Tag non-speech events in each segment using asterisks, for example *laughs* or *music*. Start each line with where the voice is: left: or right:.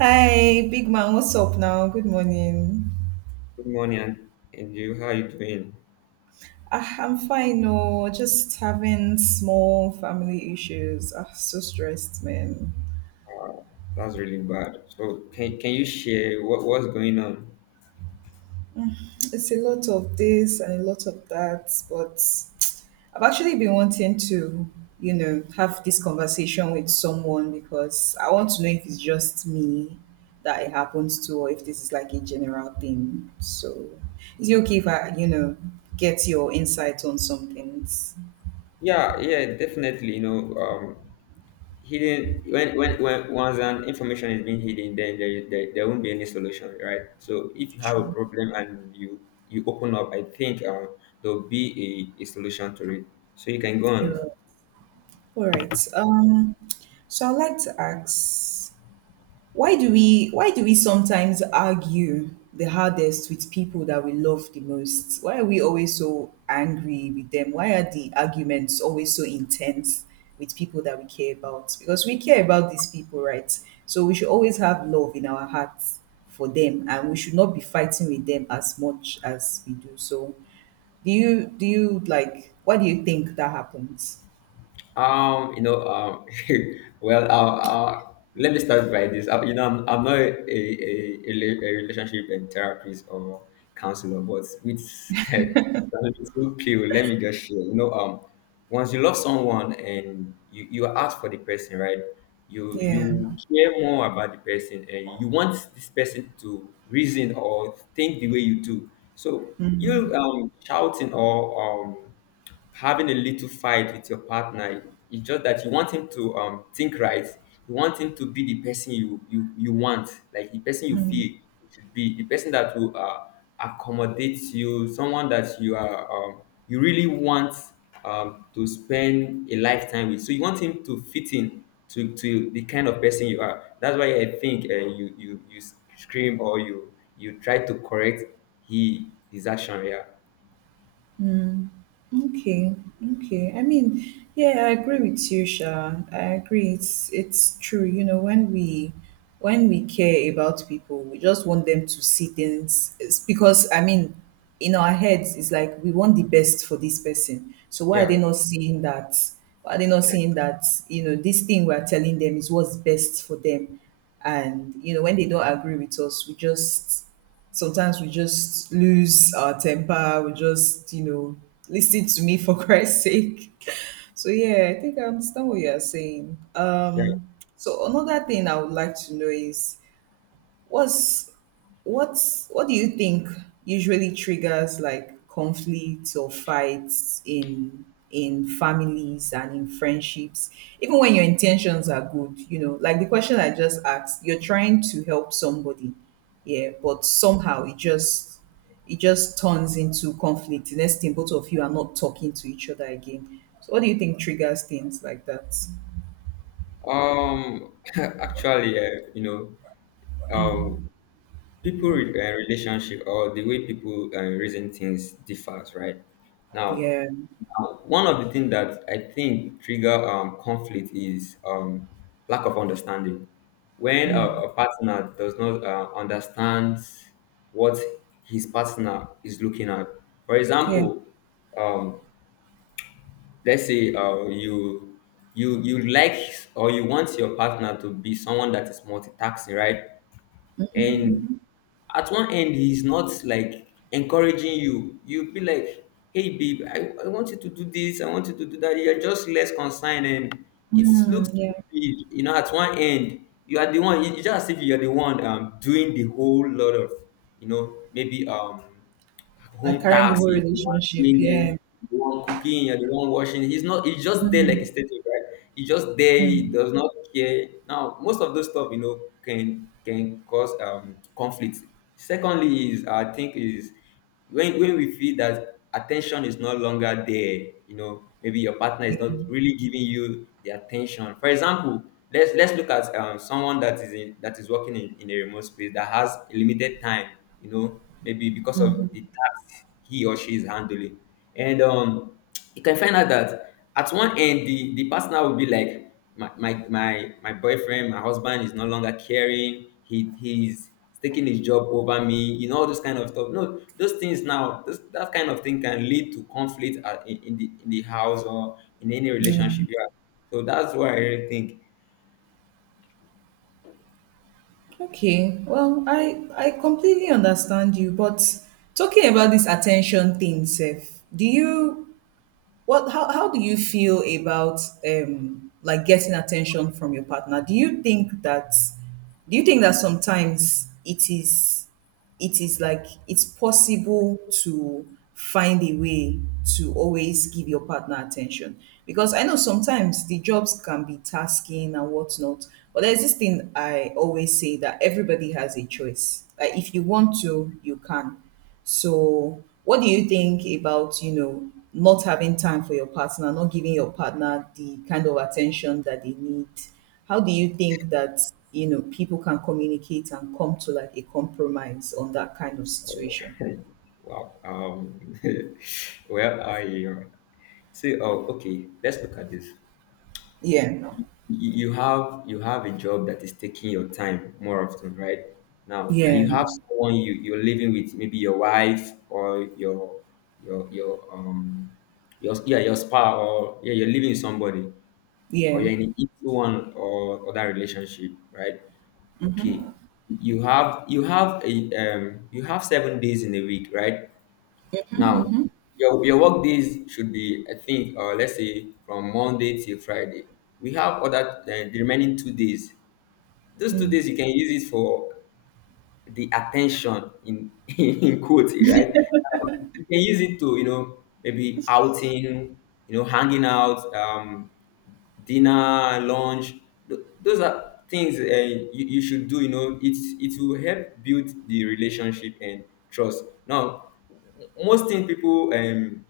right: Hi, big man. What's up now? Good morning.
left: Good morning, and you? How are you doing?
right: Ah, I'm fine. No, just having small family issues. Ah, so stressed, man.
left: That's really bad. So, can you share what's going on?
right: It's a lot of this and a lot of that, but I've actually been wanting to, you know, have this conversation with someone because I want to know if it's just me that it happens to, or if this is like a general thing. So, is it okay if I, you know, get your insight on some things?
left: Yeah, yeah, definitely. You know, hidden when once an information is being hidden, then there won't be any solution, right? So, if you have a
right: Sure.
left: problem and you open up, I think there'll be a solution to it. So you can go on.
right: You're All right. So I'd like to ask, why do we sometimes argue the hardest with people that we love the most? Why are we always so angry with them? Why are the arguments always so intense with people that we care about? Because we care about these people, right? So we should always have love in our hearts for them, and we should not be fighting with them as much as we do. So, do you? Why do you think that happens?
left: Um, you know, um, *laughs* well, let me start by this. You know, I'm not a relationship and therapist or counselor, but with *laughs* two pill, let me just share. You know, once you love someone and you ask for the person, right? You
right: Yeah.
left: you care more about the person and you want this person to reason or think the way you do. So
right: Mm.
left: you shouting or having a little fight with your partner, it's just that you want him to think right, you want him to be the person you want, like the person you feel you should be, the person that will accommodate you, someone that you are you really want to spend a lifetime with. So you want him to fit in to the kind of person you are. That's why I think you scream or you try to correct he his action, yeah
right: Okay, okay. I mean, yeah, I agree with you, Sha. I agree. It's true. You know, when we care about people, we just want them to see things it's because I mean, in our heads, it's like we want the best for this person. So why are
left: yeah
right: they not seeing that? Why are they not
left: yeah
right: seeing that? You know, this thing we are telling them is what's best for them, and you know, when they don't agree with us, we just sometimes we just lose our temper. We just, you know, listen to me for *laughs* Christ's sake. So yeah, I think I understand what you are saying.
left: yeah.
right: So another thing I would like to know is What's what's what do you think usually triggers like conflicts or fights in families and in friendships even when your intentions are good, you know, like the question I just asked, you're trying to help somebody, yeah, but somehow it just, it just turns into conflict. The next thing, both of you are not talking to each other again. So what do you think triggers things like that?
left: *laughs* Actually, you know, relationship or the way people reason things differs, right? Now,
right: Yeah.
left: one of the things that I think trigger conflict is lack of understanding. When a,
right: Mm.
left: a partner does not understand what his partner is looking at, for
right: Yeah.
left: example, um, let's say you like or you want your partner to be someone that is multitasking, right? And at one end he's not like encouraging you. You be like, hey babe, I want you to do this, I want you to do that. You're just less concerned, and it looks
right: Mm,
left: stupid.
right: yeah,
left: You know, at one end you are the one, you just as if you're the one doing the whole lot of, you know, maybe
right: like
left: home
right: carrying the
left: tax,
right: whole
left: he's the one
right: relationship.
left: doing this,
right: Yeah.
left: the one cooking, you're the one washing. He's not, he's just there like a statue, right? He's just there, he
right: Mm,
left: does not care. Now, most of those stuff, you know, can cause conflict. Secondly, is I think is when we feel that attention is no longer there, you know, maybe your partner is
right: yeah.
left: not really giving you the attention. For example, let's look at someone that is in, that is working in a remote space that has limited time, you know, maybe because of
right: Mhm.
left: the task he or she is handling. And you can find out that at one end, the partner will be like, my boyfriend, my husband is no longer caring. He's taking his job over me, you know, all those kind of stuff. No, those things now, those, that kind of thing can lead to conflict at, in the house or in any
right: Yeah.
left: relationship. Yeah. So that's why I really think,
right: Okay. Well, I completely understand you, but talking about this attention thing, Seth, do you Well, how do you feel about like getting attention from your partner? Do you think that, do you think that sometimes it is, it is like it's possible to find a way to always give your partner attention? Because I know sometimes the jobs can be tasking and whatnot, but there's this thing I always say that everybody has a choice. Like if you want to, you can. So, what do you think about, you know, not having time for your partner, not giving your partner the kind of attention that they need? How do you think that, you know, people can communicate and come to like a compromise on that kind of situation?
left: wow, *laughs* well, I say, oh, okay, let's look at this.
right: Yeah.
left: You have, you have a job that is taking your time more often, right? Now, and you
right: Yeah.
left: have someone you're living with, maybe your wife or your your um your spouse, or yeah, you're living with somebody, or
right: Yeah.
left: you're in an equal one or other relationship, right? Okay, you have a you have 7 days in a week, right? Now, your work days should be, I think, let's say from Monday till Friday. We have other the remaining 2 days. Those 2 days you can use it for the attention in *laughs* in quotes, right? Now, you can use it to, you know, maybe outing, you know, hanging out, dinner, lunch, those are things you should do. You know, it will help build the relationship and trust. Now, most thing people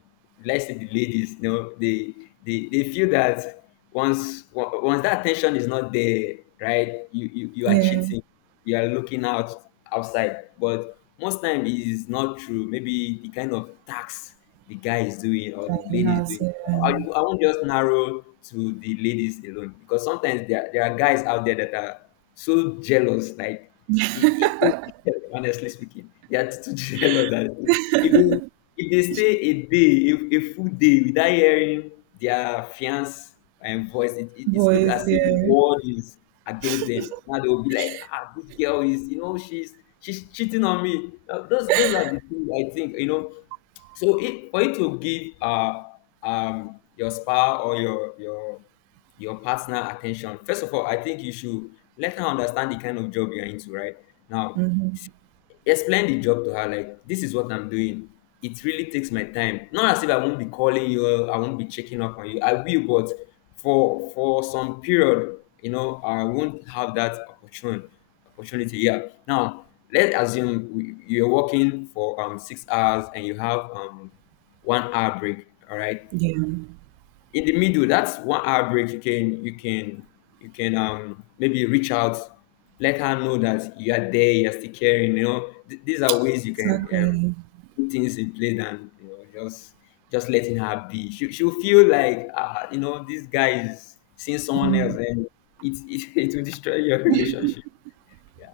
left: let's say the ladies, you know, they feel that once that attention is not there, right, you are
right: Yeah.
left: cheating, you are looking out, outside, but most time it is not true. Maybe the kind of tax the guy is doing or
right: That
left: the
right: it,
left: lady is doing. I
right: yeah.
left: won't just narrow to the ladies alone, because sometimes there are guys out there that are so jealous, like it, it, it, *laughs* honestly speaking, they are too jealous *laughs* that if they, if they stay a day, a full day without hearing their fiance and voice, it look as
right: Boys,
left: if the
right: yeah.
left: world is against them. Now they will be like, ah, this girl is, you know, she's cheating on me. Now, those are the things I think, you know. So for you to give your spouse or your your partner attention, first of all, I think you should let her understand the kind of job you're into, right? Now, explain the job to her like, this is what I'm doing. It really takes my time. Not as if I won't be calling you or I won't be checking up on you. I will, but for some period, you know, I won't have that opportunity. Opportunity, yeah. Now, let's assume you're working for 6 hours and you have 1 hour break, all right,
right: Yeah.
left: in the middle. That's 1 hour break. You can, you can maybe reach out, let her know that you are there, you're still caring, you know. These are ways you can
right: Exactly.
left: put things in place than, you know, just letting her be. She'll feel like, you know, this guy is seeing someone else, and *laughs* it will destroy your *laughs* relationship, yeah.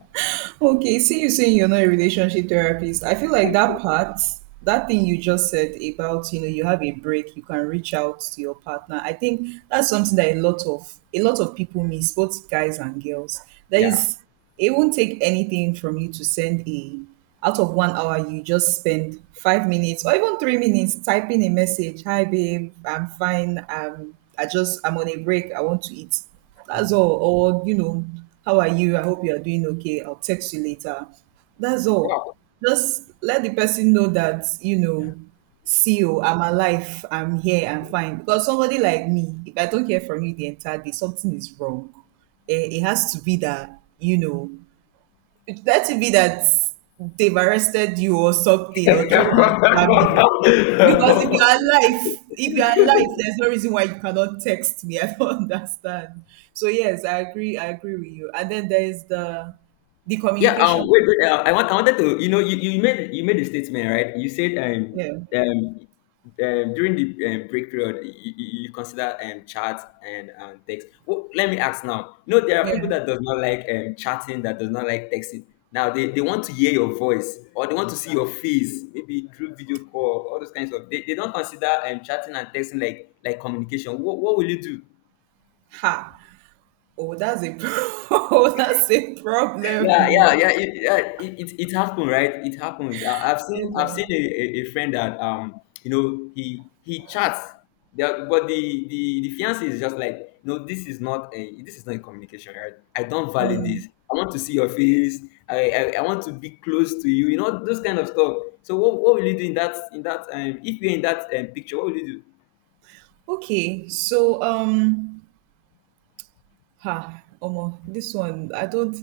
right: Okay, see you, saying you're not a relationship therapist. I feel like that part, that thing you just said about, you know, you have a break, you can reach out to your partner. I think that's something that a lot of people miss, both guys and girls. There
left: Yeah,
right: is, it won't take anything from you to send a, out of 1 hour you just spend 5 minutes or even 3 minutes typing a message. Hi babe, I'm fine. I just, I'm on a break. I want to eat. That's all. Or, you know, how are you? I hope you are doing okay. I'll text you later. That's all. Just let the person know that, you know, see you, I'm alive, I'm here, I'm fine. Because somebody like me, if I don't hear from you the entire day, something is wrong. Eh, it has to be that, you know, it has to be that they've arrested you or something, or thriller jam you. Because if you
left: wow. *laughs*
right: are alive, if you are alive, there's no reason why you cannot text me. *laughs* I don't understand. So yes, I agree. I agree with you. And then there is the
left: Yeah.
right: communication
left: Wait.
right: part.
left: I want. I wanted to. You know. You made. You made a statement, right? You said
right: Yeah,
left: um, during the break period, you consider chat and text. Well, let me ask now. You know, there are people
right: yeah.
left: that does not like chatting, that does not like texting. Now they want to hear your voice or they want to see your face, maybe through video call, all those kinds of. They don't consider chatting and texting like communication. What will you do?
right: Ha. Oh, that's a *laughs* oh, that's a problem.
left: Yeah, yeah,
right: Oh.
left: yeah. Yeah, it happens, right? It happens. I've seen I've seen
right: uh,
left: a friend that you know he chats, but the the fiance is just like, no, this is not a, this is not a communication, right? I don't value this. I want to see your face. I want to be close to you. You know, those kind of stuff. So what will you do in that, in that if you're in that picture? What will you
right: Okay, so. Ha, Omo, this one I don't.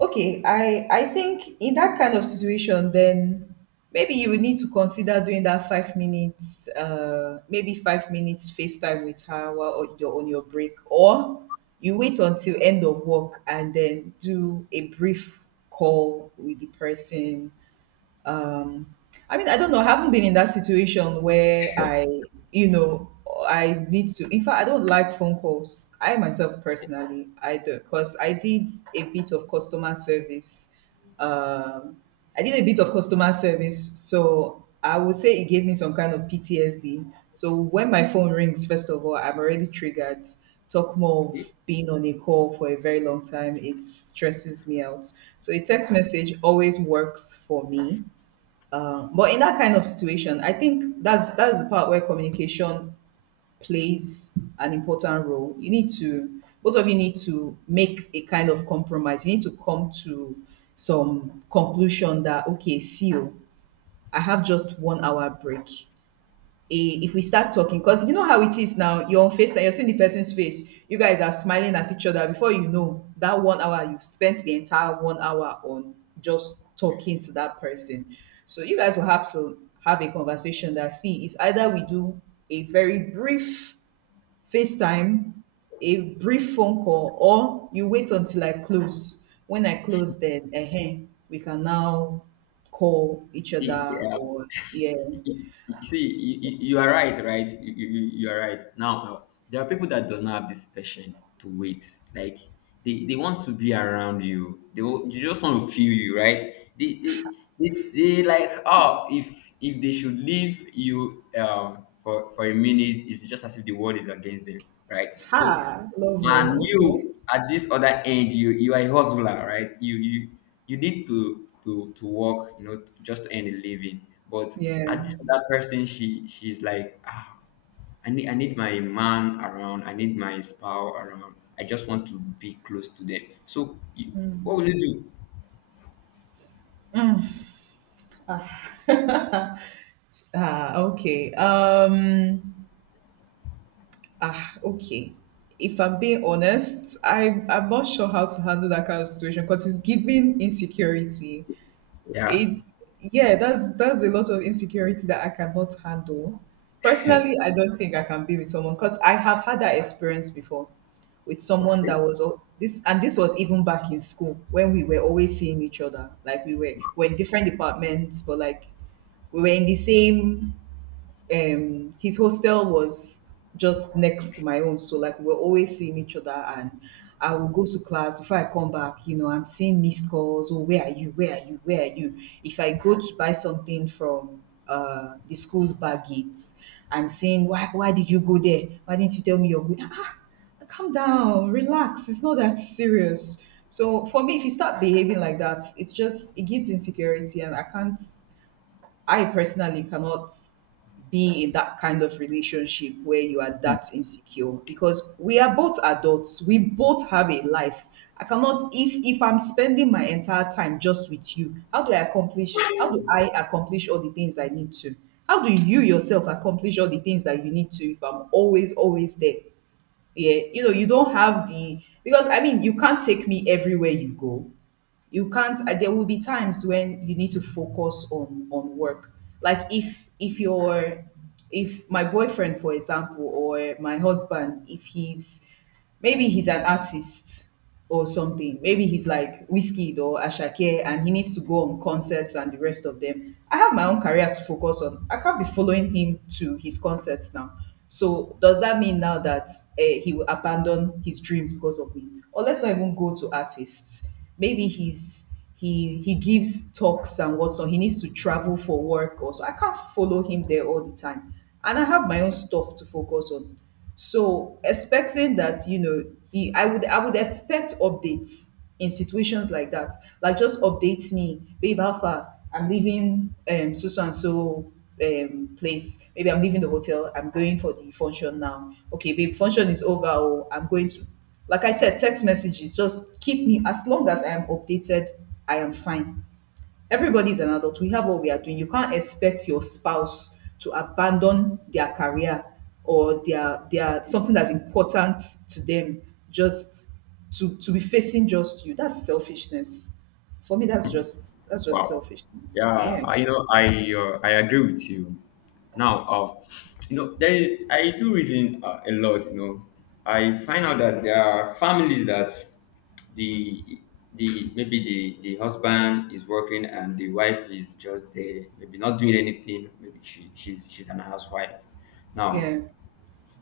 right: Okay, I think in that kind of situation, then maybe you would need to consider doing that 5 minutes, maybe 5 minutes FaceTime with her while you're on your break, or you wait until end of work and then do a brief call with the person. um I mean, I don't know, I haven't been in that situation where I, you know, I need to. In fact, I don't like phone calls, I myself personally, I do because I did a bit of customer service. um I did a bit of customer service, so I would say it gave me some kind of PTSD. So when my phone rings, first of all, I'm already triggered, talk more
left: do?
right: of being on a call for a very long time. It stresses me out. So a text message always works for me. But in that kind of situation, I think that's the part where communication plays an important role. You need to, both of you need to make a kind of compromise. You need to come to some conclusion that okay, see you, I have just 1 hour break. A if we start talking, because you know how it is, now you're on face and you're seeing the person's face, you guys are smiling at each other, before you know, that 1 hour, you've spent the entire 1 hour on just talking to that person. So you guys will have to have a conversation that, see, it's either we do a very brief FaceTime, a brief phone call, or you wait until I close. When I close, then we can now call each
left: See,
right: other, or yeah.
left: you you are right, you are right. Now there are people that does not have this patience to wait, like they want to be around you. You just want to feel you, right? They like, oh, if they should leave you for a minute, it's just as if the world is against them, right? So,
right: Ha,
left: and
right: Lovo. Okay.
left: you at this other end, you are a hustler, right? You you need to to work, you know, just to earn a living, but at this other person, she's like, ah, I need my man around, I need my spouse around, I just want to be close to them. So you, what will you do,
right: Yeah. *laughs* Ah, okay. Ah, okay. If I'm being honest, I'm not sure how to handle that kind of situation because it's giving insecurity.
left: yeah,
right: It, yeah, that's a lot of insecurity that I cannot handle. Personally, I don't think I can be with someone, because I have had that experience before with someone that
left: okay.
right: was this, and this was even back in school when we were always seeing each other. Like we're in different departments, but like we were in the same, his hostel was just next to my own, so like we're always seeing each other, and I will go to class. Before I come back, you know, I'm seeing missed calls, oh where are you, where are you, where are you? If I go to buy something from the school's back gates, I'm saying why did you go there, why didn't you tell me you're good? Ah, ah, calm down, relax, it's not that serious. So for me, if you start behaving like that, it's just, it gives insecurity, and I can't, I personally cannot be in that kind of relationship where you are that insecure, because we are both adults. We both have a life. I cannot, if if I'm spending my entire time just with you, how do I accomplish all the things I need to? How do you yourself accomplish all the things that you need to if I'm always always there? Yeah, you know, you don't have the, because I mean, you can't take me everywhere you go, you can't there will be times when you need to focus on work. Like if your, if my boyfriend, for example, or my husband, if he's, maybe he's an artist or something, maybe he's like Whiskey or Ashake, and he needs to go on concerts and the rest of them, I have my own career to focus on. I can't be following him to his concerts now. So does that mean now that, eh, he will abandon his dreams because of me? Or let's not even go to artists. Maybe he's, he gives talks and whatnot. He needs to travel for work or so. I can't follow him there all the time, and I have my own stuff to focus on. So expecting that, you know, he, I would expect updates in situations like that. Like just update me, babe, how far, I'm leaving so so and so place. Maybe I'm leaving the hotel, I'm going for the function now. Okay, babe, function is over, or I'm going to, like I said, text messages, just keep me, as long as I am updated, I am fine. Everybody's an adult. We have what we are doing. You can't expect your spouse to abandon their career or their something that's important to them just to be facing just you. That's selfishness. For me, that's just
left: Wow. Yeah,
right: selfishness. Yeah.
left: I, you know, I agree with you. Now, you know, there is, I do reason a lot. You know, I find out that there are families that the the maybe the husband is working and the wife is just there, maybe not doing anything. Maybe she's she's an housewife. Now,
right: Yeah.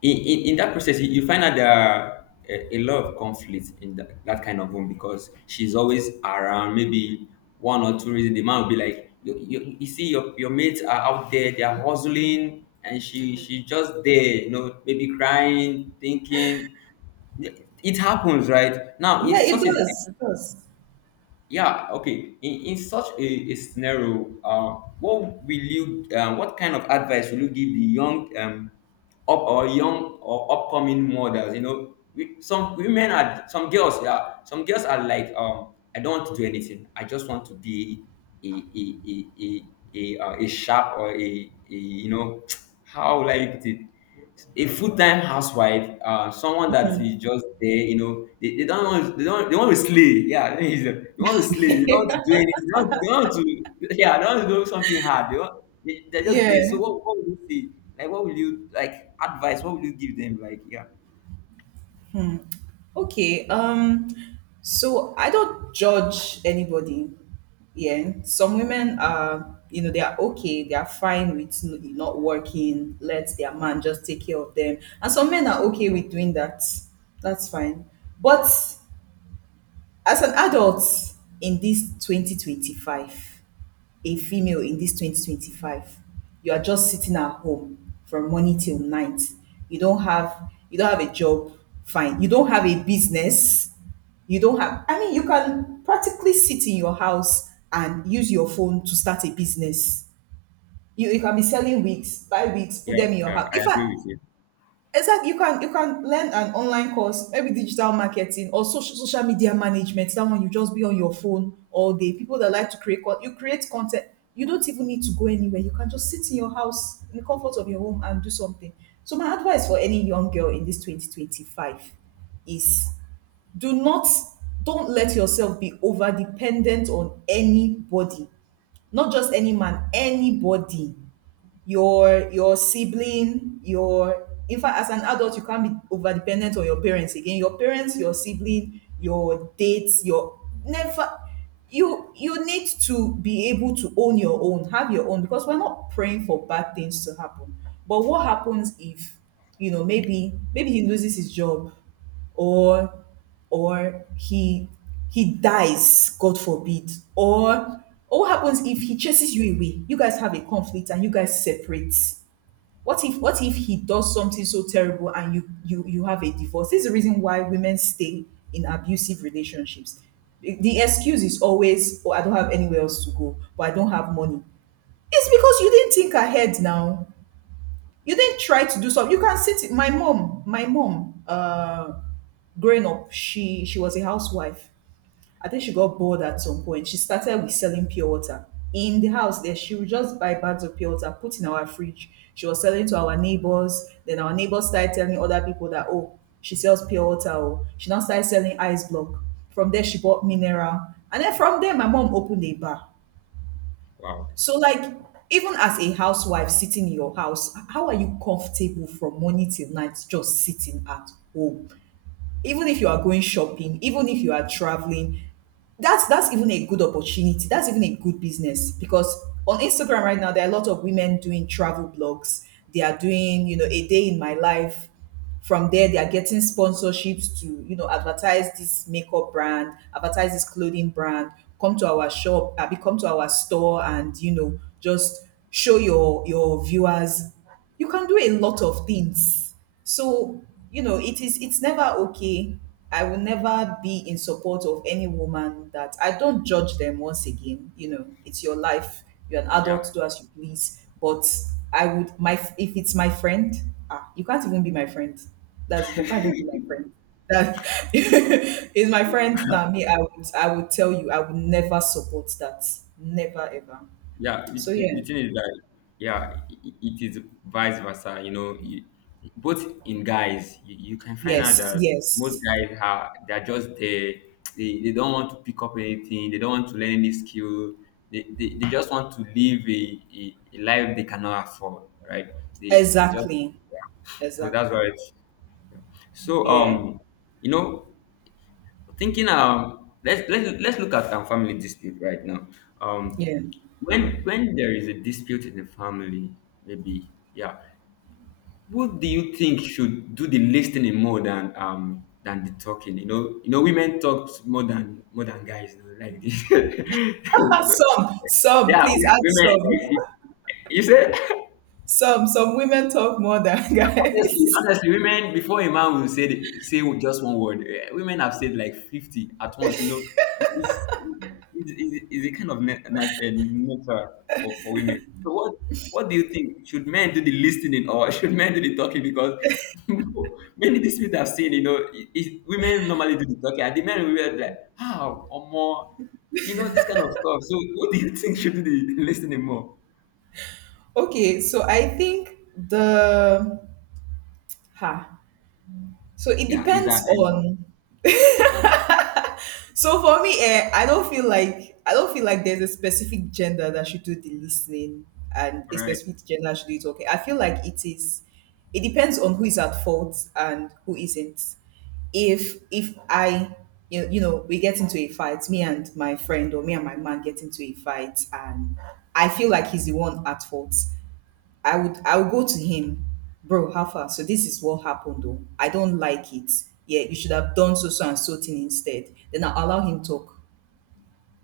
left: in that process you find out there are a lot of conflicts in that kind of home because she's always around maybe one or two reasons. The man will be like, you see your mates are out there, they are hustling and she just there, you know, maybe crying thinking it happens right now.
right: Yeah,
left: It's
right: it
left: such a
right: does. It does.
left: yeah. Okay, in such a scenario, what will you what kind of advice will you give the young up or young or upcoming mothers? You know, some women are some girls, yeah, some girls are like, I don't want to do anything, I just want to be a a a a, a sharp or a, you know, *tsk* how will I put it, a full-time housewife, someone that is just there, you know, they don't want, they don't they want to slay. Yeah, *laughs* they want to slay, they don't want to do anything, they don't want to, yeah, they want to do something hard. They want, they're just there. So
right: Yeah.
left: what would you say? Like what will you like advice, what will you give them? Like yeah.
right: Okay. Um, so I don't judge anybody. Yeah. Some women are, you know, they are okay. They are fine with not working. Let their man just take care of them. And some men are okay with doing that. That's fine. But as an adult in this 2025, a female in this 2025, you are just sitting at home from morning till night. You don't have a job, fine. You don't have a business. You don't have I mean you can practically sit in your house and use your phone to start a business. You can be selling wigs, buy wigs, put
left: Yeah,
right: them in your
left: yeah,
right: house.
left: I
right: In fact,
left: agree with you.
right: exactly, you can learn an online course, maybe digital marketing or social media management. Someone you just be on your phone all day. People that like to create you create content. You don't even need to go anywhere. You can just sit in your house in the comfort of your home and do something. So my advice for any young girl in this 2025 is do not, don't let yourself be over dependent on anybody. Not just any man, anybody, your sibling, your in fact as an adult you can't be over dependent on your parents again, your parents, your sibling, your dates, your never. You need to be able to own your own, have your own, because we're not praying for bad things to happen, but what happens if, you know, maybe he loses his job, or or he he dies, god forbid, or what happens if he chases you away, you guys have a conflict and you guys separate. What if he does something so terrible and you have a divorce? This is the reason why women stay in abusive relationships. The excuse is always, oh, I don't have anywhere else to go, or I don't have money. It's because you didn't think ahead. Now you didn't try to do something. You can sit. My mom, growing up, she was a housewife. I think she got bored at some point. She started with selling pure water in the house. There, she would just buy bags of pure water, put in our fridge. She was selling to our neighbors. Then our neighbors started telling other people that, oh, she sells pure water. Oh, she now started selling ice block. From there, she bought mineral, and then from there, my mom opened a bar.
left: Wow.
right: So, like, even as a housewife sitting in your house, how are you comfortable from morning till night just sitting at home? Even if you are going shopping, even if you are traveling, that's even a good opportunity. That's even a good business because on Instagram right now there are a lot of women doing travel blogs. They are doing, you know, a day in my life. From there, they are getting sponsorships to, you know, advertise this makeup brand, advertise this clothing brand, come to our shop, come to our store, and, you know, just show your viewers. You can do a lot of things. So, you know, it is, it's never okay. I will never be in support of any woman that, I don't judge them once again. You know, it's your life. You're an
left: Yeah.
right: adult, do as you please. But I would, my, if it's my friend, ah, you can't even be my friend. That's it. You can't even be my friend. That *laughs* is my friend. Now me, I would tell you I would never support that. Never ever.
left: Yeah,
right: So
left: the
right: yeah.
left: thing is that yeah, it is vice versa. You know, both in guys, you can find out
right: Yes,
left: that most
right: yes.
left: guys are they're just there. They don't want to pick up anything. They don't want to learn any skill. They just want to live a life they cannot afford, right? They just
right: Exactly.
left: so that's why
right: Exactly.
left: it's so
right: Yeah.
left: you know thinking let's look at our family dispute right now, um
right: Yeah.
left: when there is a dispute in the family, maybe, yeah, who do you think should do the listening more than the talking? You know, you know, women talk more than guys, you know, like this.
right: *laughs*
left: *laughs*
right: Some,
left: Yeah,
right: please add
left: women,
right: some.
left: like you said. *laughs*
right: Some women talk more than *laughs*
left: Honestly,
right: guys.
left: honestly, women, before a man will say say just one word, eh, women have said like 50 at once. You know, it's it's a kind of natural for women. So what do you think? Should men do the listening or *laughs* should men do the talking? Because *laughs* many disputes I've seen, you know, women normally do the talking, and the men will be like, how or more, you know, this kind of stuff. So what do you *laughs* think should do the listening more?
right: Okay, so I think the ha, so it
left: Yeah, is that
right: depends
left: I know,
right: on. *laughs* so for me, eh, I don't feel like there's a specific gender that should do the listening and a
left: right?
right: specific gender that should do the talking. I feel like it is. It depends on who is at fault and who isn't. If I, you know, we get into a fight, me and my friend or me and my man get into a fight, and I feel like he's the one at fault. I would go to him, bro, how far? So this is what happened though. I don't like it. Yeah, you should have done so so and so thing instead. Then I'll allow him talk.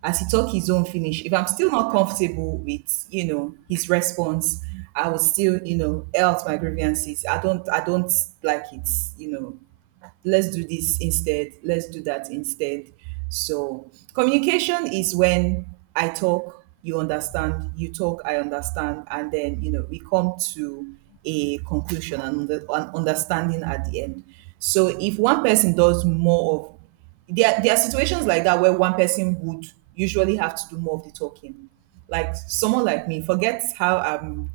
right: As he talk his own finish, if I'm still not comfortable with, you know, his response, I would still, you know, air out my grievances. I don't like it, you know, let's do this instead, let's do that instead. So, communication is when I talk, you understand, you talk, I understand, and then, you know, we come to a conclusion and an understanding at the end. So, if one person does more of, there are situations like that where one person would usually have to do more of the talking. Like someone like me, forget how I'm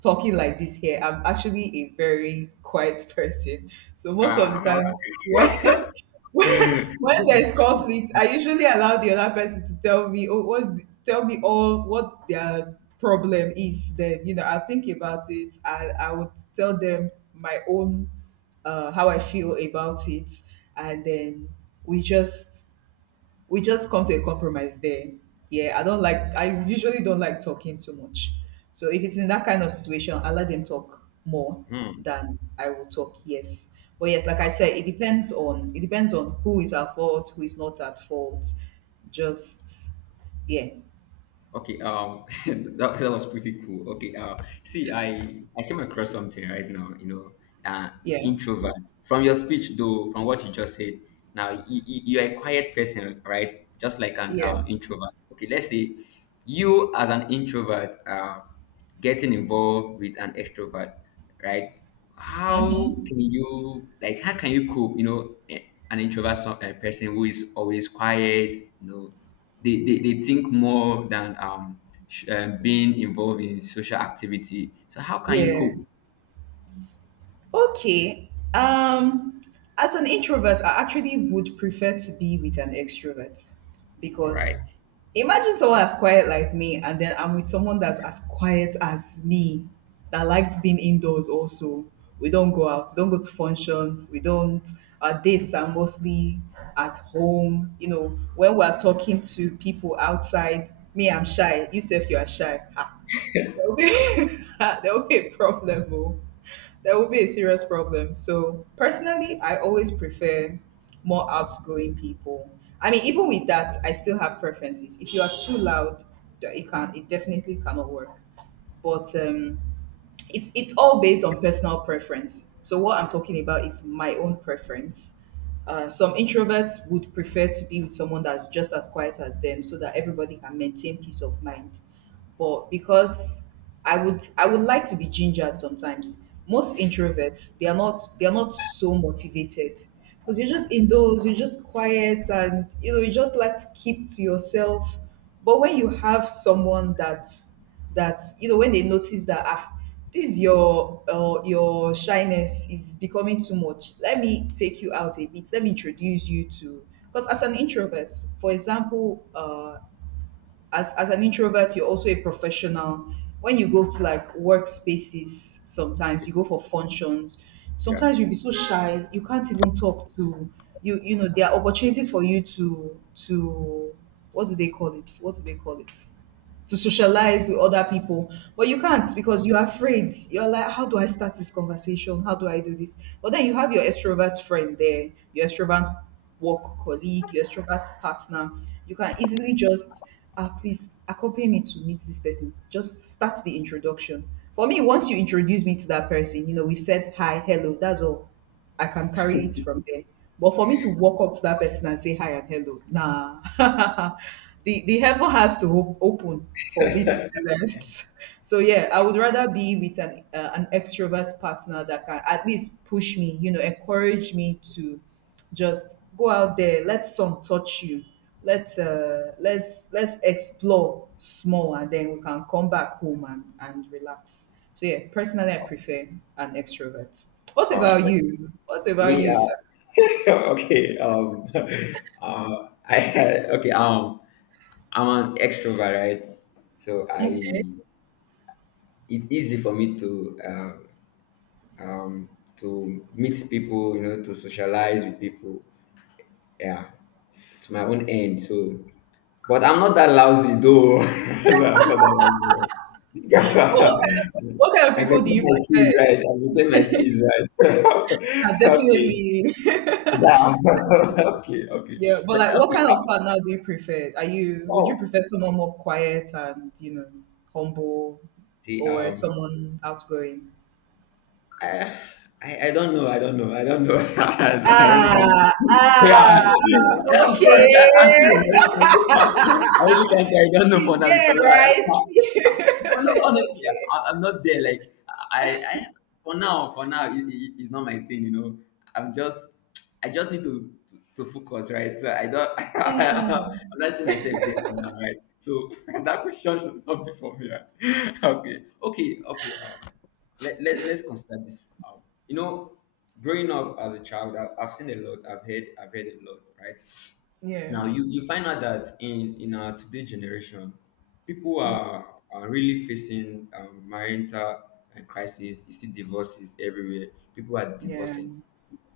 right: talking like this here. I'm actually a very quiet person. So most of
left: Ah.
right: the times when *laughs* when, when
left: *laughs*
right: there's conflict, I usually allow the other person to tell me, oh, tell me all what their problem is. Then you know, I'll think about it. I would tell them my own, how I feel about it, and then we just we just come to a compromise there. Yeah, I don't like, I usually don't like talking too much. So if it's in that kind of situation, I let them talk more
left: Hmm.
right: than I will talk. Yes. But yes, like I said, it depends on who is at fault, who is not at fault. Just, yeah,
left: Okay. *laughs* That, that was pretty cool. Okay. See, I came across something right now. You know, uh,
right: yeah,
left: introverts. From your speech, though, from what you just said, now, you, you are a quiet person, right? Just like an
right: yeah,
left: introvert. Okay, let's say you, as an introvert, getting involved with an extrovert, right? How can you like? How can you cope? You know, eh, an introvert person who is always quiet. You know, they think more than being involved in social activity. So how can you
right: yeah.
left: cope?
right: Okay. Um, as an introvert, I actually would prefer to be with an extrovert
left: All right.
right: because imagine someone as quiet like me, and then I'm with someone that's as quiet as me that likes being indoors. Also, we don't go out, we don't go to functions, we don't. Our dates are mostly at home. You know, when we're talking to people outside, me, I'm shy. You, yourself, you are shy, there will be *laughs* there will be a problem. Oh. There will be a serious problem. So personally, I always prefer more outgoing people. I mean, even with that, I still have preferences. If you are too loud, it definitely cannot work. But It's all based on personal preference. So what I'm talking about is my own preference. Some introverts would prefer to be with someone that's just as quiet as them, so that everybody can maintain peace of mind. But because I would like to be gingered sometimes. Most introverts they are not so motivated because you're just indoors, you're just quiet, and you know you just like to keep to yourself. But when you have someone that you know, when they notice that ah, this your shyness is becoming too much, let me take you out a bit, let me introduce you to, because as an introvert, for example, as an introvert, you're also a professional. When you go to like workspaces, sometimes you go for functions,
left: Yeah.
right: sometimes you'll be so shy you can't even talk to, you know, there are opportunities for you to, what do they call it, to socialize with other people. But you can't because you're afraid. You're like, how do I start this conversation? How do I do this? But then you have your extrovert friend there, your extrovert work colleague, your extrovert partner. You can easily just, ah, please accompany me to meet this person. Just start the introduction. For me, once you introduce me to that person, you know, we've said hi, hello, that's all. I can carry it from there. But for me to walk up to that person and say hi and hello, nah. *laughs* The heaven has to open for me to do that. *laughs* So yeah, I would rather be with an extrovert partner that can at least push me, you know, encourage me to. Just go out there, let some touch you. Let let's explore small, and then we can come back home and relax. So yeah, personally, I prefer an extrovert. What
left: Wow.
right: about
left: Like,
right: you? What about
left: me.
right: you, sir?
left: *laughs* Okay, *laughs* I had okay, I'm an extrovert, right? So
right: Okay.
left: I, it's easy for me um, to meet people, you know, to socialize with people. Yeah, to my own end. So, but I'm not that lousy though. *laughs* So I'm not that lousy. *laughs*
right: But what kind of
left: I
right: people do
left: maintain
right: you
left: my
right: prefer?
left: steeds right. I maintain my steeds right.
right: Ah,
left: *laughs* Okay.
right: definitely.
left: Yeah.
right: *laughs*
left: *laughs* Okay. Okay. Okay.
right: Yeah, but like, what
left: Okay.
right: kind of
left: I-
right: partner do you prefer? Are you would you
left: Oh,
right: prefer someone more quiet and, you know, humble,
left: see,
right: or someone outgoing?
left: I, I don't know. I don't know. I don't know. *laughs* I really can't.
right: Ah,
left: Yeah, *laughs*
right: ah,
left: I'm sorry. I'm
right: okay.
left: serious. *laughs*
right: *laughs*
left: I really can't. I don't know for
right: She's
left: now
right: there,
left: because
right: right? *laughs*
left: I, don't know.
right: It's
left: Honestly,
right: okay.
left: I'm not there. Like I for now, it's not my thing. You know, I'm just, I just need to focus, right? So I don't. *laughs* I'm
right: Mm.
left: not seeing myself there for now, right? So *laughs* that question should not be for me. Right? *laughs* Okay, okay, okay. Let's consider this. You know, growing up as a child, I've seen a lot, I've heard a lot, right?
right: Yeah,
left: Now, you find out that in our today generation, people are really facing marital crisis. You see divorces everywhere. People are
right: yeah.
left: divorcing,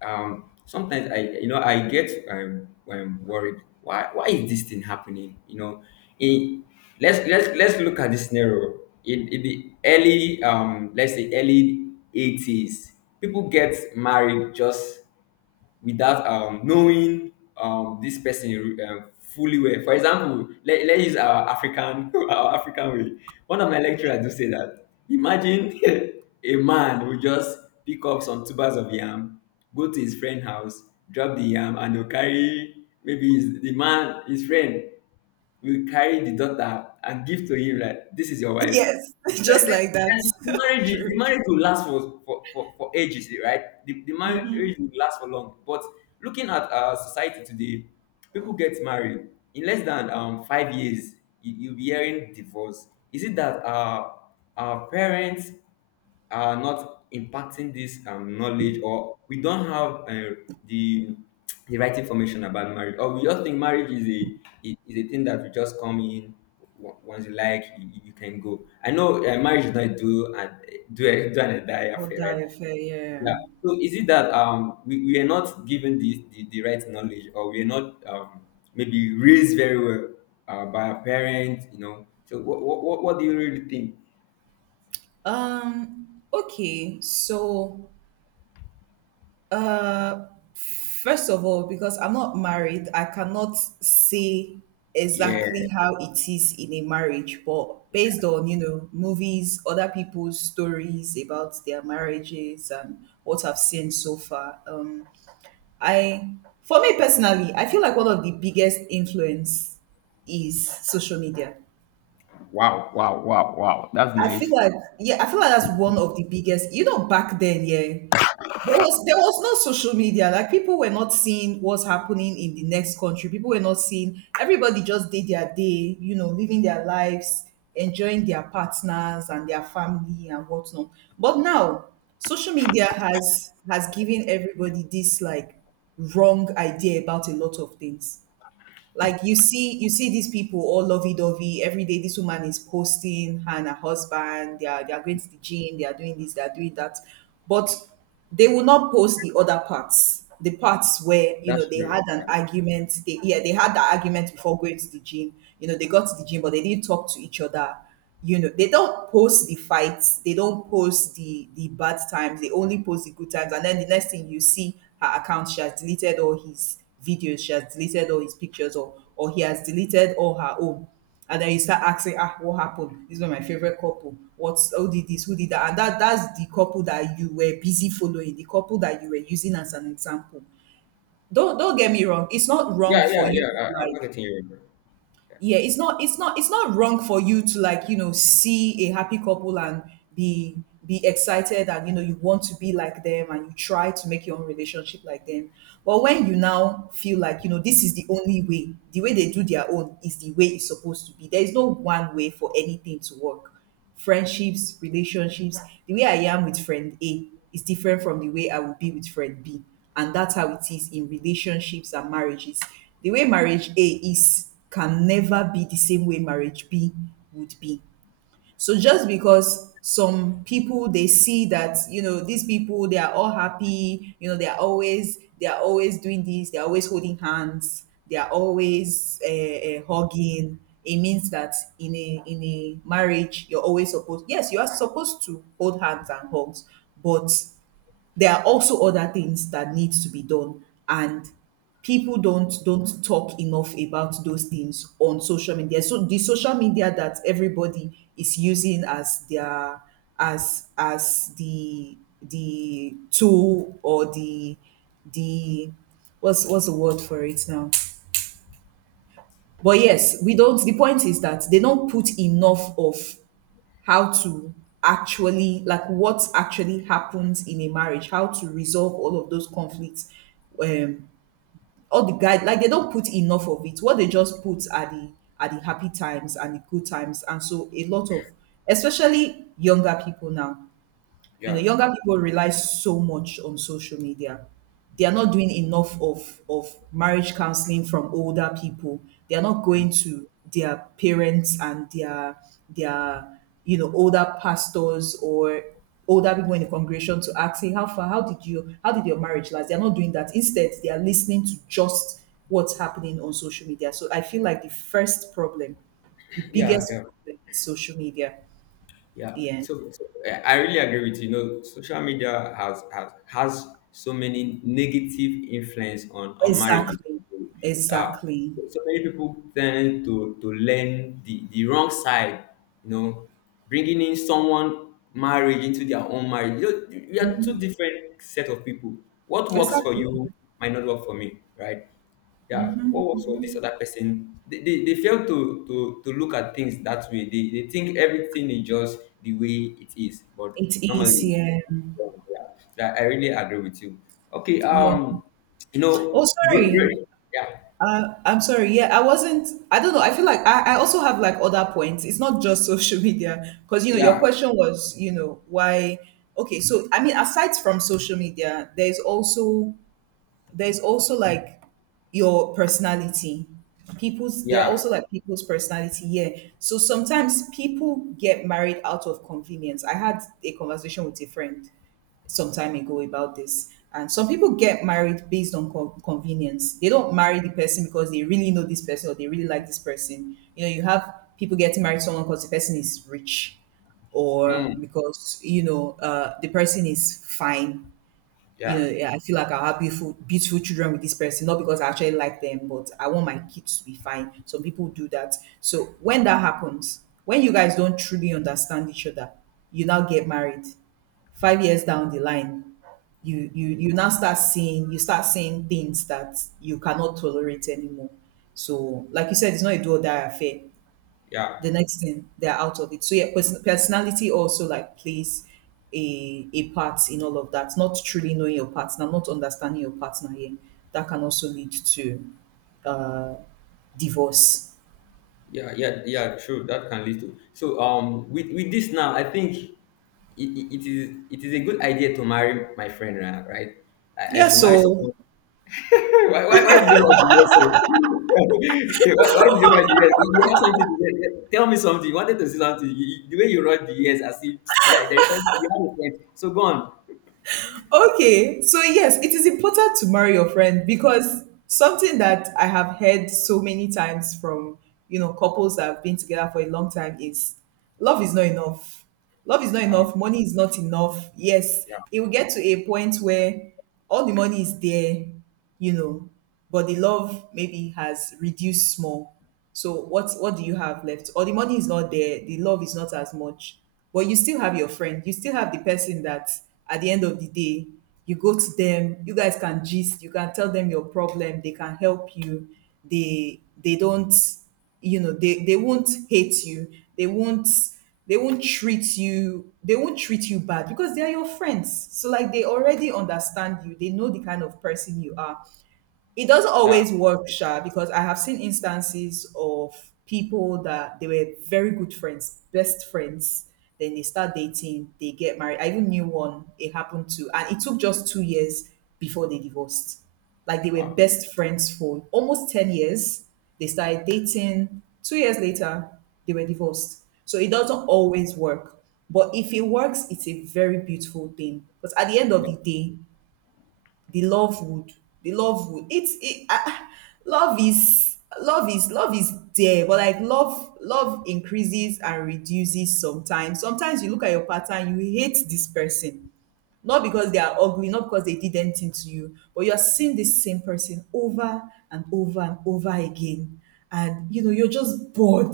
left: sometimes I, you know, I get worried. Why is this thing happening, you know, in let's look at this scenario. In the early, let's say early 80s, people get married just without knowing this person fully well. For example, let's use our African *laughs* our African way. One of my lecturers do say that. Imagine *laughs* a man will just pick up some tubers of yam, go to his friend house, drop the yam, and he'll carry maybe his, the man, his friend, will carry the daughter and give to him like, this is your wife.
right: Yes, *laughs*
left: Right,
right: just like that.
left: and
right: *laughs*
left: the
right: True.
left: marriage will last for for ages, right? The marriage
right: Mm-hmm.
left: will last for long, but looking at our society today, people get married in less than 5 years, you, you'll be hearing divorce. Is it that our parents are not impacting this, knowledge, or we don't have, the the right information about marriage, or we just think marriage is a is a thing that we just come in, once you like you can go? I know, marriage is not do and do and die
right: Or
left: affair, right?
right: die fair, yeah.
left: Yeah, so is it that, we are not given the, the right knowledge, or we are not, maybe raised very well, by our parents, you know? So what do you really think?
right: Okay, so Uh, first of all, because I'm not married, I cannot say
left: Yeah.
right: exactly how it is in a marriage, but based on, you know, movies, other people's stories about their marriages and what I've seen so far, I, for me personally, I feel like one of the biggest influence is social media.
left: Wow, wow, wow, wow. That's
right: I
left: nice.
right: feel like, yeah, I feel like that's one of the biggest. You know, back then, yeah, there was no social media. Like people were not seeing what's happening in the next country. People were not seeing. Everybody just did their day. You know, living their lives, enjoying their partners and their family and whatnot. But now, social media has given everybody this, like, wrong idea about a lot of things. Like, you see these people all lovey-dovey every day. This woman is posting her and her husband. They are going to the gym. They are doing this. They are doing that. But they will not post the other parts. The parts where, you know,
left: That's
right: they
left: true.
right: had an argument. They they had the argument before going to the gym. You know, they got to the gym, but they didn't talk to each other. You know, they don't post the fights, they don't post the bad times, they only post the good times. And then the next thing, you see her account, she has deleted all his videos, she has deleted all his pictures, or he has deleted all her own. And then you start asking, ah, what happened? This was my favorite couple. What's who did this, who did that? And that's the couple that you were busy following, the couple that you were using as an example. Don't get me wrong, it's not wrong
left: Yeah,
right: for
left: yeah,
right: you
left: yeah. I,
right: to
left: I'm
right: like,
left: not getting you wrong.
right: yeah, it's not wrong for you to, like, you know, see a happy couple and be excited, and, you know, you want to be like them and you try to make your own relationship like them. But when you now feel like, you know, this is the only way, the way they do their own is the way it's supposed to be, there is no one way for anything to work. Friendships, relationships. The way I am with friend A is different from the way I will be with friend B. And that's how it is in relationships and marriages. The way marriage A is can never be the same way marriage B would be. So just because some people, they see that, you know, these people they are all happy, you know, they are always doing this, they are always holding hands, they are always hugging. It means that in a marriage you're always supposed, yes, you are supposed to hold hands and hugs, but there are also other things that needs to be done. And people don't talk enough about those things on social media. So the social media that everybody is using as their as the tool or the what's the word for it now. But yes, we don't, the point is that they don't put enough of how to actually, like, what actually happens in a marriage, how to resolve all of those conflicts, um all the guide, like they don't put enough of it. What they just put are the happy times and the good times. And so a lot of, especially younger people now, you know,
left: Yeah,
right: younger people rely so much on social media. They are not doing enough of marriage counseling from older people. They are not
left: yeah,
right: going to their parents and their, you know, older pastors or older people in the congregation to ask, hey, how far, how did you how did your marriage last? They are not doing that. Instead, they are listening to just what's happening on social media. So I feel like the first problem, the
left: yeah,
right: biggest
left: yeah,
right: problem is social media.
left: yeah.
right: Yeah.
left: So, so I really agree with you. You know, social media has so many negative influence on marriages.
right: Exactly.
left: Uh,
right: Exactly.
left: so many people tend to learn the wrong side. You know, bringing in someone marriage into their own marriage. You know, we are two different set of people. What works for
right: Exactly.
left: you might not work for me, right? Yeah, what
right: Hmm.
left: was of this other person? They fail to look at things that way. They think everything is just the way it is, but
right: It is,
left: normally,
right: yeah.
left: yeah, that I really agree with you. Okay,
right: Yeah.
left: you
right: Oh,
left: know,
right: sorry.
left: yeah,
right: I'm sorry. Yeah, I wasn't. I don't know. I feel like I also have, like, other points. It's not just social *laughs* media, because, you know, your
left: yeah,
right: question was, you know, why. Okay, so I mean, aside from social media, there's also like your personality. People's there are
left: yeah,
right: also like people's personality. Yeah. So sometimes people get married out of convenience. I had a conversation with a friend some time ago about this. And some people get married based on convenience. They don't marry the person because they really know this person or they really like this person. You know, you have people getting married to someone because the person is rich, or
left: mm,
right: because, you know, the person is fine, you
left: yeah,
right: know, yeah, I feel like I'll have beautiful, beautiful children with this person, not because I actually like them, but I want my kids to be fine. Some people do that. So when that happens, when you guys don't truly understand each other, you now get married. 5 years down the line, you now start seeing, you start seeing things that you cannot tolerate anymore. So, like you said, it's not a do or die affair,
left: yeah,
right: the next thing they're out of it. So yeah, personality also like plays a part in all of that. Not truly knowing your partner, not understanding your partner, yeah, that can also lead to uh, divorce.
left: yeah, yeah, yeah. True, that can lead to. So, with this now, I think it it is it is a good idea to marry my friend, right? Right? I
right: Yeah,
left: should marry
right: so
left: someone. Why why did you write the yes sir? *laughs* Why did you write the yes? You have something to say. Tell me something you wanted to say something the way you wrote the yes as if *tsk* yeah there is something. You have a point, so go on.
right: okay, so yes, it is important to marry your friend, because something that I have heard so many times from, you know, couples that have been together for a long time is love is not enough. Love is not
left: Uh,
right: enough, money is not enough. Yes,
left: yeah,
right: it will get to a point where all the money is there, you know, but the love maybe has reduced small. So what do you have left? Or the money is not there, the love is not as much. But you still have your friend, you still have the person that at the end of the day, you go to them, you guys can gist, you can tell them your problem, they can help you, they don't, you know, they won't hate you, they won't they won't treat you bad because they are your friends. So like they already understand you, they know the kind of person you are. It doesn't
left: yeah,
right: always work, Sha, because I have seen instances of people that they were very good friends, best friends. Then they start dating, they get married. I even knew one it happened to, and it took just 2 years before they divorced. Like they were
left: wow,
right: best friends for almost 10 years. They started dating. 2 years later, they were divorced. So it doesn't always work. But if it works, it's a very beautiful thing. Because at the end of
left: yeah,
right: the day, the love would the love would it's it love is love is there, but like love increases and reduces. Sometimes, sometimes you look at your partner, you hate this person, not because they are ugly, not because they did anything to you, but you're seeing this same person over and over again. And, you know, you're just bored,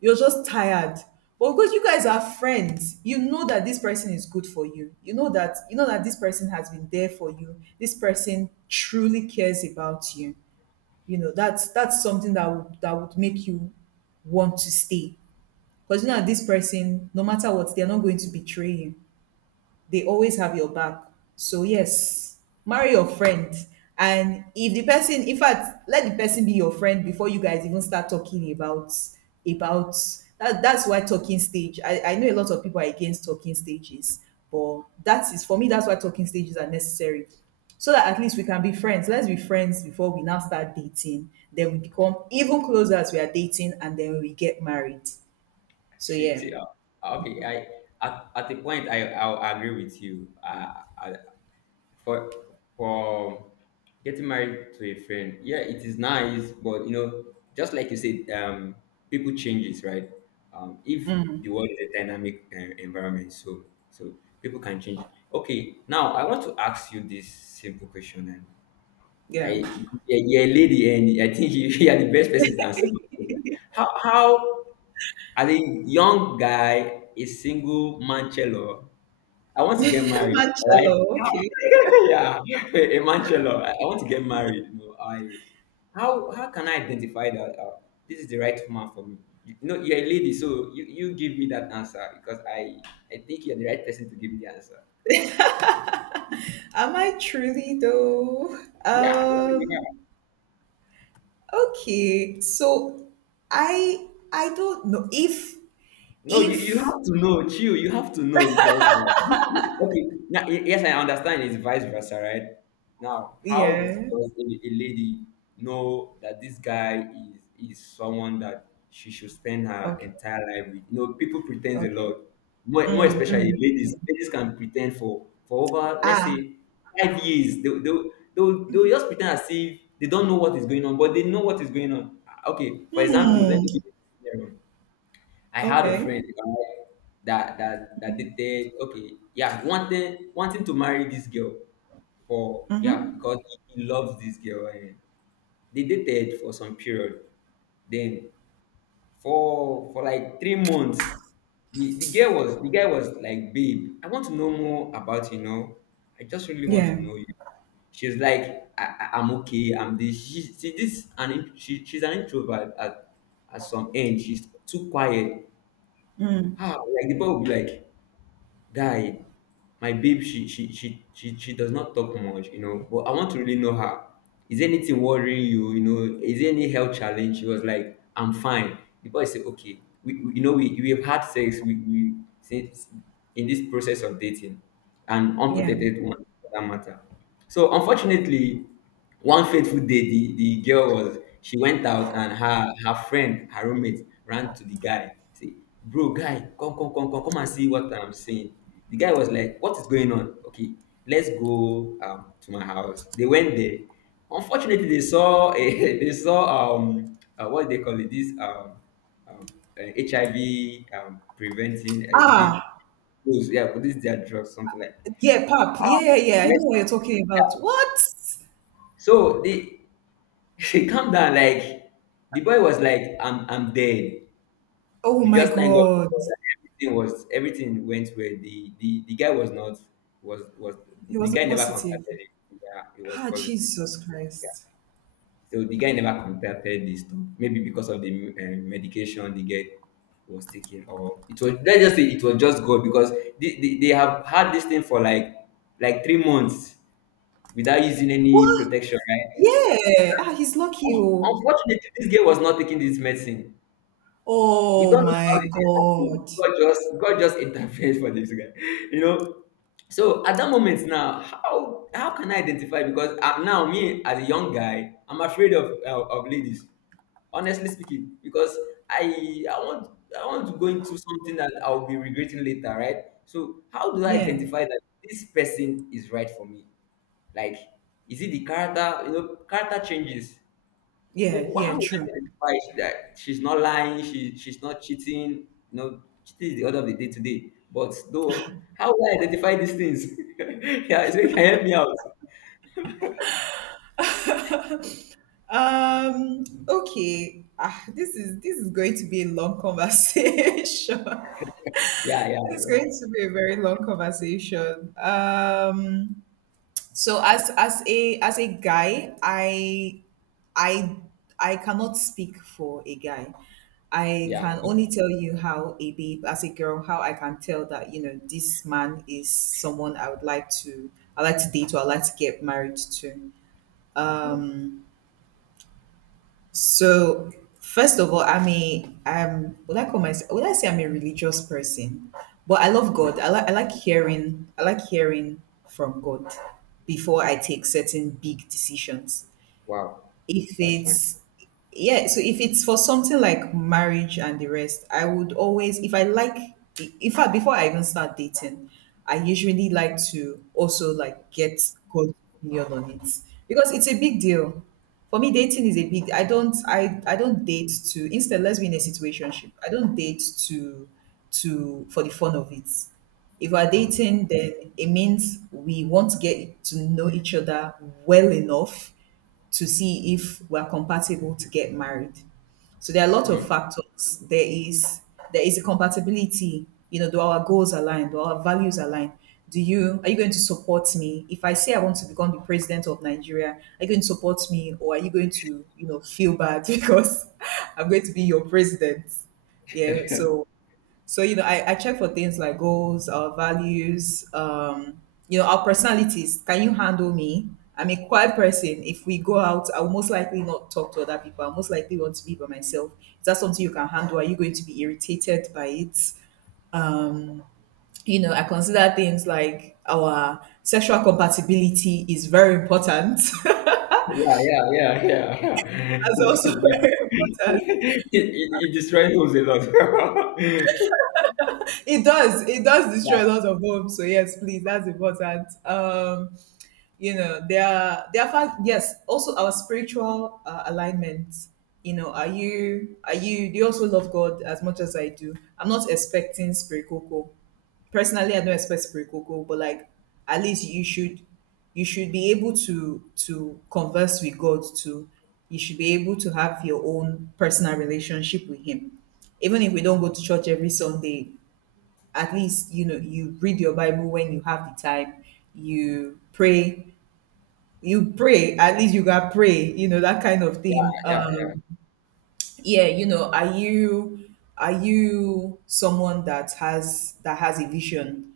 right: you're just tired. But because you guys are friends, you know that this person is good for you. You know that this person has been there for you. This person truly cares about you. You know, that's something that would make you want to stay. Because you know that this person, no matter what, they're not going to betray you, they always have your back. So yes, marry your friend. And if the person, in fact, let the person be your friend before you guys even start talking about about that. That's why talking stage. I know a lot of people are against talking stages, but that is for me. That's why talking stages are necessary, so that at least we can be friends. Let's be friends before we now start dating. Then we become even closer as we are dating, and then we get married. So
left: see
right: yeah,
left: see okay, I at the point I will agree with you, for for getting married to a friend, yeah, it is nice, but you know just like you said, um, people changes, right? Um, if the world is a dynamic environment, so so people can change. Okay, now I want to ask you this simple question, and
right: yeah.
left: i yeah, you're a lady and I think you, *laughs* you are the best person to answer me. How as a young guy a single man cello, I want to get
right: *laughs*
left: married, right?
right: Marcello, okay.
left: *laughs* Yeah, a Manchelo. I want to get married. No, I how can I identify that this is the right man for me? You know, you're a lady, so you give me that answer because I think you're the right person to give me the answer.
right: Am I truly though?
left: Yeah, yeah,
right: Um,
left: yeah.
right: okay. So I don't know if
left: No, you
right: if
left: have to know, chill. You have to know because okay, now yes, I understand it's vice versa, right? Now, how
right: yeah.
left: does a lady know that this guy is someone that she should spend her
right: Okay.
left: entire life with? You know, people pretend a
right: Okay.
left: lot, more especially
right: Yeah.
left: ladies. Ladies can pretend for over, let's
right: Ah.
left: say, 5 years. They'll just pretend as if they don't know what is going on, but they know what is going on. Ah, okay, for example, let
right: Hmm.
left: me give you a scenario. I had a
right: Okay.
left: friend right, that dated okay, yeah, wanted wanting to marry this girl for yeah,
right: Mm-hmm.
left: because he loves this girl and they dated for some period. Then for like 3 months, the girl was the guy was like, babe, I want to know more about, you know. I just really want to
right: Yeah.
left: know you. She's like, I'm okay. I'm this. She's an introvert at some end. She's too quiet. Like the boy will be like, guy my babe, she does not talk much, you know, but I want to really know her. Is anything worrying you? You know, is there any health challenge? She was like, I'm fine. The boy said, okay, we you know we have had sex, we since in this process of dating, and
right: Yeah.
left: unprotected one for that matter. So unfortunately, one fateful day, the girl was she went out, and her friend, her roommate, ran to the guy. Say, bro, guy, come, come, come, come, come and see what I'm saying. The guy was like, what is going on? Okay, let's go to my house. They went there. Unfortunately, they saw a *laughs* they saw what do they call it? This um HIV preventing, is it?
right: Ah.
left: Yeah, but this is their drugs, something like.
right: Yeah, Pap. Yeah, yeah, yeah. I know
left: Mess-
right: what you're talking about. What?
left: So they *laughs* calm down. Like the boy was like, I'm dead.
right: Oh
left: We
right: my
left: just thank God for
right: God.
left: God that everything went well. The guy was not, was was
right: He
left: the guy
right: wasn't
left: never
right: positive.
left: contacted it. Yeah, it was
right: Ah,
left: positive.
right: Jesus Christ.
left: So the guy never contacted this store. Maybe because of the medication the guy was taking, or it was, let's just say it was just God, because they have had this thing for like 3 months without using any
right: What?
left: protection, right?
right: Yeah. Ah, he's lucky. Oh.
left: Unfortunately, this guy was not taking this medicine. We
right: Oh
left: don't know how
right: my
left: this thing
right: God.
left: God just interfered for this guy, *laughs* you know. So at that moment now, how can I identify? Because now me as a young guy, I'm afraid of ladies. Honestly speaking, because I I want I want to go into something that I'll be regretting later, right? So how do I
right: Yeah.
left: identify that this person is right for me? Like, is it the character? You know, character changes.
right: Yeah, yeah,
left: How would I
right: true.
left: identify that she's not lying, she's not cheating? No, cheating is the order of the day today. But though, how would I identify these things? *laughs* Yeah, so you can help me out.
right: Okay. This is going to be a long conversation. *laughs*
left: Yeah, yeah,
right: This is going to be a very long conversation. So, as a guy, i I cannot speak for a guy. I
left: yeah.
right: can only tell you how a babe, as a girl, how I can tell that, you know, this man is someone I like to date, or I like to get married to. Um, so, first of all, I'm a I'm would I say I'm a religious person? But I love
left: Okay.
right: God. I like hearing from God before I take certain big decisions.
left: Wow,
right: If
left: that's fine.
right: it's Yeah, so if it's for something like marriage and the rest, I would always if I like in fact, before I even start dating, I usually like to also, like, get God's opinion on it, because it's a big deal. For me, dating is a big— I don't date to, instead let's be in a situationship. I don't date to, for the fun of it. If we're
left: Wow.
right: dating, then it means we want to get to know each other well enough to see if we're compatible to get married. So there are a lot of
left: Hmm.
right: factors. There is a compatibility. You know, do our goals align? Do our values align? Do you Are you going to support me? If I say I want to become the president of Nigeria, are you going to support me, or are you going to, you know, feel bad *laughs* because I'm going to be your president? Yeah. So, you know, I check for things like goals, values, you know, our personalities. Can you handle me? I'm a quiet person. If we go out, I'll most likely not talk to other people. I'll most likely want to be by myself. Is that something you can handle? Are you going to be irritated by it? You know, I consider things like our sexual compatibility is very important. *laughs*
left: Yeah, yeah, yeah, yeah, yeah. *laughs*
right: That's
left: yeah.
right: also
left: *laughs*
right: *laughs* very important.
left: It destroys homes a lot. *laughs*
right: It does. It does
left: Yeah,
right: destroy a lot of homes. So yes, please, that's important. You know, there are fact yes, also our spiritual alignment. You know, are you do you also love God as much as I do? I'm not expecting spiritual. Personally, I don't expect spiritual, but, like, at least you should be able to converse with God too. You should be able to have your own personal relationship with Him, even if we don't go to church every Sunday. At least, you know, you read your Bible when you have the time, you pray you pray, at least you got pray, you know, that kind of
left: yeah,
right: thing.
left: yeah, yeah.
right: Yeah, you know, are you someone that has a vision?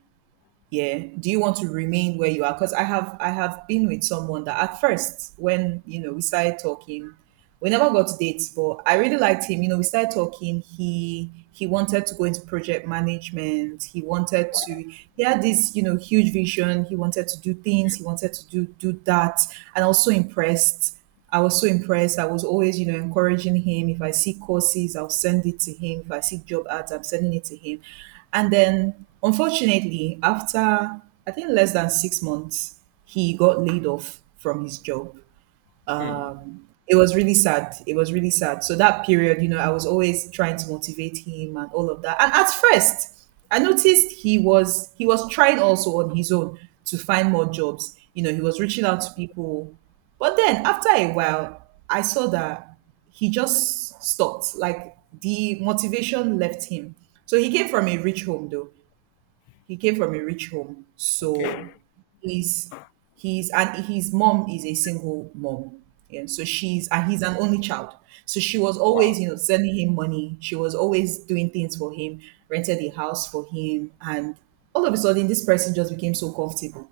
right: Yeah, do you want to remain where you are? Because I have been with someone that, at first, when, you know, we started talking— we never got to dates, but I really liked him. You know, we started talking, he wanted to go into project management. He wanted to He had this, you know, huge vision. He wanted to do things, he wanted to do that. And I was so impressed I was so impressed. I was always, you know, encouraging him. If I see courses, I'll send it to him. If I see job ads, I'm sending it to him. And then, unfortunately, after I think less than 6 months, he got laid off from his job.
left: Hmm.
right: It was really sad. It was really sad. So that period, you know, I was always trying to motivate him and all of that. And at first, I noticed he was trying also on his own to find more jobs. You know, he was reaching out to people. But then after a while, I saw that he just stopped. Like, the motivation left him. So he came from a rich home, though. He came from a rich home, so
left: Okay.
right: he's he's and his mom is a single mom, and so she's and he's an only child. So she was always,
left: Wow.
right: you know, sending him money. She was always doing things for him, rented a house for him, and all of a sudden, this person just became so comfortable.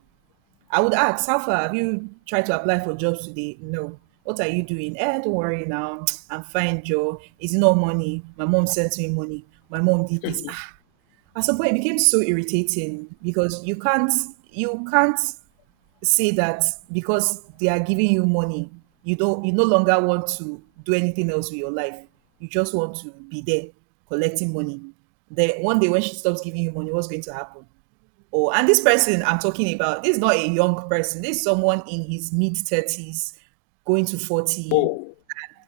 right: I would ask, how far, have you tried to apply for jobs today? No. What are you doing? Eh, don't worry now. *tsk* I'm fine, Joe. Is it not money? My mom sent me money. My mom did this. Ah, at some point, it became so irritating, because you can't say that, because they are giving you money, you no longer want to do anything else with your life. You just want to be there collecting money. Then one day when she stops giving you money, what's going to happen? Oh, and this person I'm talking about, this is not a young person. This is someone in his mid 30s, going to 40.
left: Oh.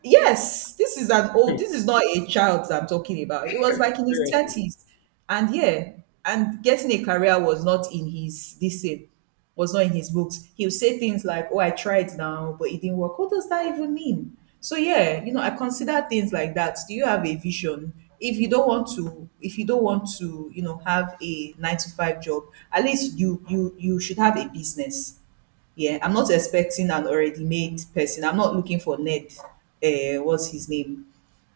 right: Yes, this is not a child that I'm talking about. He
left: *laughs*
right: was like in his
left: Seriously.
right: 30s. And, yeah, and getting a career was not in his, this thing, was not in his books. He'll say things like, oh, I tried now, but it didn't work. What does that even mean? So yeah, you know, I consider things like that. Do you have a vision? If you don't want to, you know, have a 9-to-5 job, at least you should have a business. Yeah, I'm not expecting an already made person. I'm not looking for Ned. What's his name?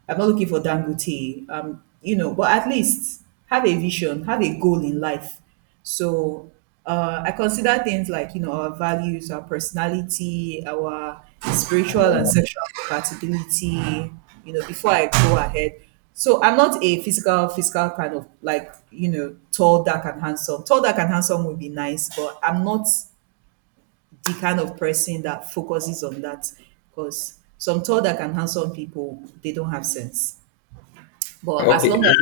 right: I'm not looking for Dangote. You know, but at least have a vision, have a goal in life. So I consider things like, you know, our values, our personality, our spiritual and sexual compatibility. You know, before I go ahead. So I'm not a physical, kind of, like, you know, tall, dark, and handsome. Tall, dark, and handsome would be nice, but I'm not the kind of person that focuses on that, because some thought that can harm some people, they don't have sense. But
left: Okay.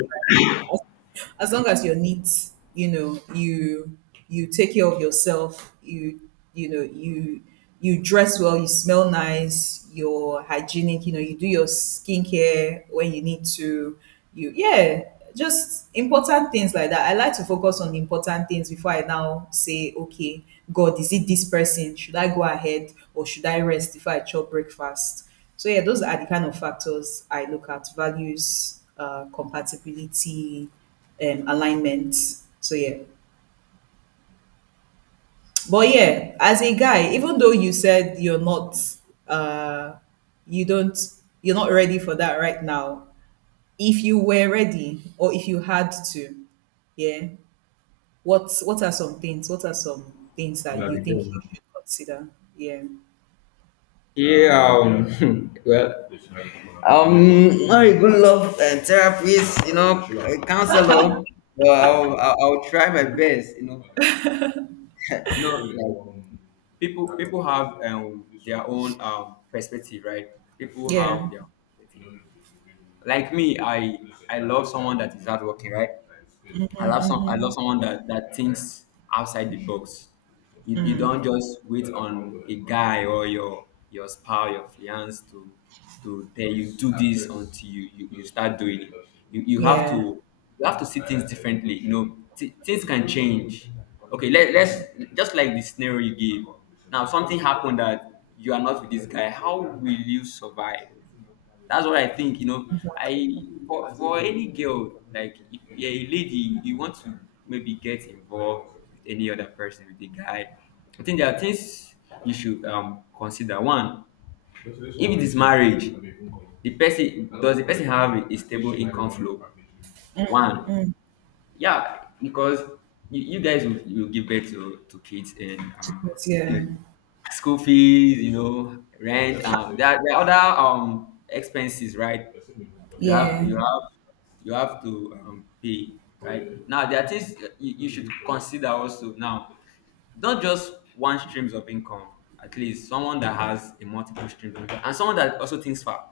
right: as long as you're neat, you know, you take care of yourself, you know, you dress well, you smell nice, you're hygienic, you know, you do your skincare when you need to. You Yeah, just important things like that. I like to focus on important things before I now say, okay, God, is it this person? Should I go ahead, or should I rest before I chop breakfast? So yeah, those are the kind of factors I look at: values, compatibility, alignment. So yeah, but yeah, as a guy, even though you said you're not, uh, you don't, you're not ready for that right now. If you were ready, or if you had to, yeah, what are some things? What are some things that you think you should consider? Yeah,
left: Yeah, *laughs* well, I would love a therapist, you know, a counselor. Well, I'll try my best, you know. No, like, people have their own perspective, right? People
right: yeah,
left: have their perspective. Like me, I love someone that is hardworking, right? I love someone that thinks outside the box. You don't just wait on a guy or your spouse, your fiance to tell you do this until you start doing it. You have
right: yeah,
left: to see things differently. You know things can change. Okay, let's just like the scenario you gave. Now something happened that you are not with this guy. How will you survive? That's what I think, you know.
right: exactly.
left: I For any girl, like if you're a lady, you want to maybe get involved with any other person, with a guy. I think there are things you should consider. One, if it is marriage, the person have a stable income flow? One, yeah, because you guys will give birth to kids and
right: Yeah,
left: *laughs* school fees, you know, rent. There are other expenses, right? You have
right: yeah,
left: you have you have to pay, right? Now there are things you should consider also. Now, not just one streams of income. At least someone that has a multiple streams of income, and someone that also thinks far,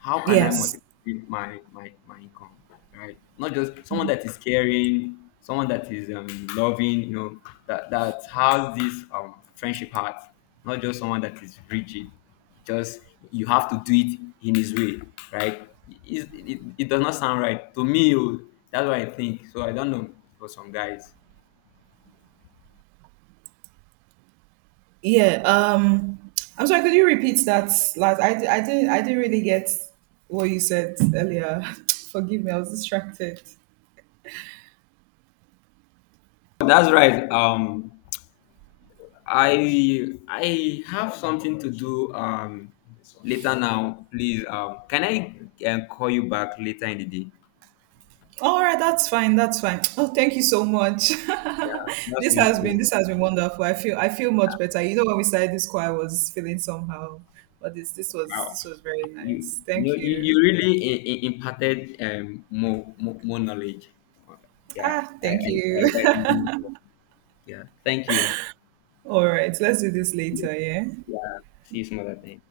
left: how can I multiply
right: yes.
left: my income, right? Not just someone that is caring, someone that is loving, you know, that has this friendship heart. Not just someone that is rigid. Just you have to do it in his way, right? It does not sound right to me. Oh, That's what I think. So I don't know for some guys.
right: Yeah. I'm sorry. Could you repeat that last? I didn't. I didn't really get what you said earlier. *laughs* *tsk* Forgive me. I was distracted.
left: That's right. I have something to do later now. Please, can I call you back later in the day?
right: All right. That's fine. That's fine. Oh, thank you so much. *laughs*
left: That's really cool.
right: This has been wonderful. I feel much better. You know, when we started this call, I was feeling somehow, but this. This was.
left: Wow,
right: this was very
left: you
right: nice.
left: you
right: Thank
left: you you
right: you.
left: really imparted more, more knowledge. Yeah, I
right: Thank
left: I,
right: you.
left: I really- yeah. Thank you.
right: *laughs* All right. Let's do this later. Yeah.
left: Yeah, see you some other time.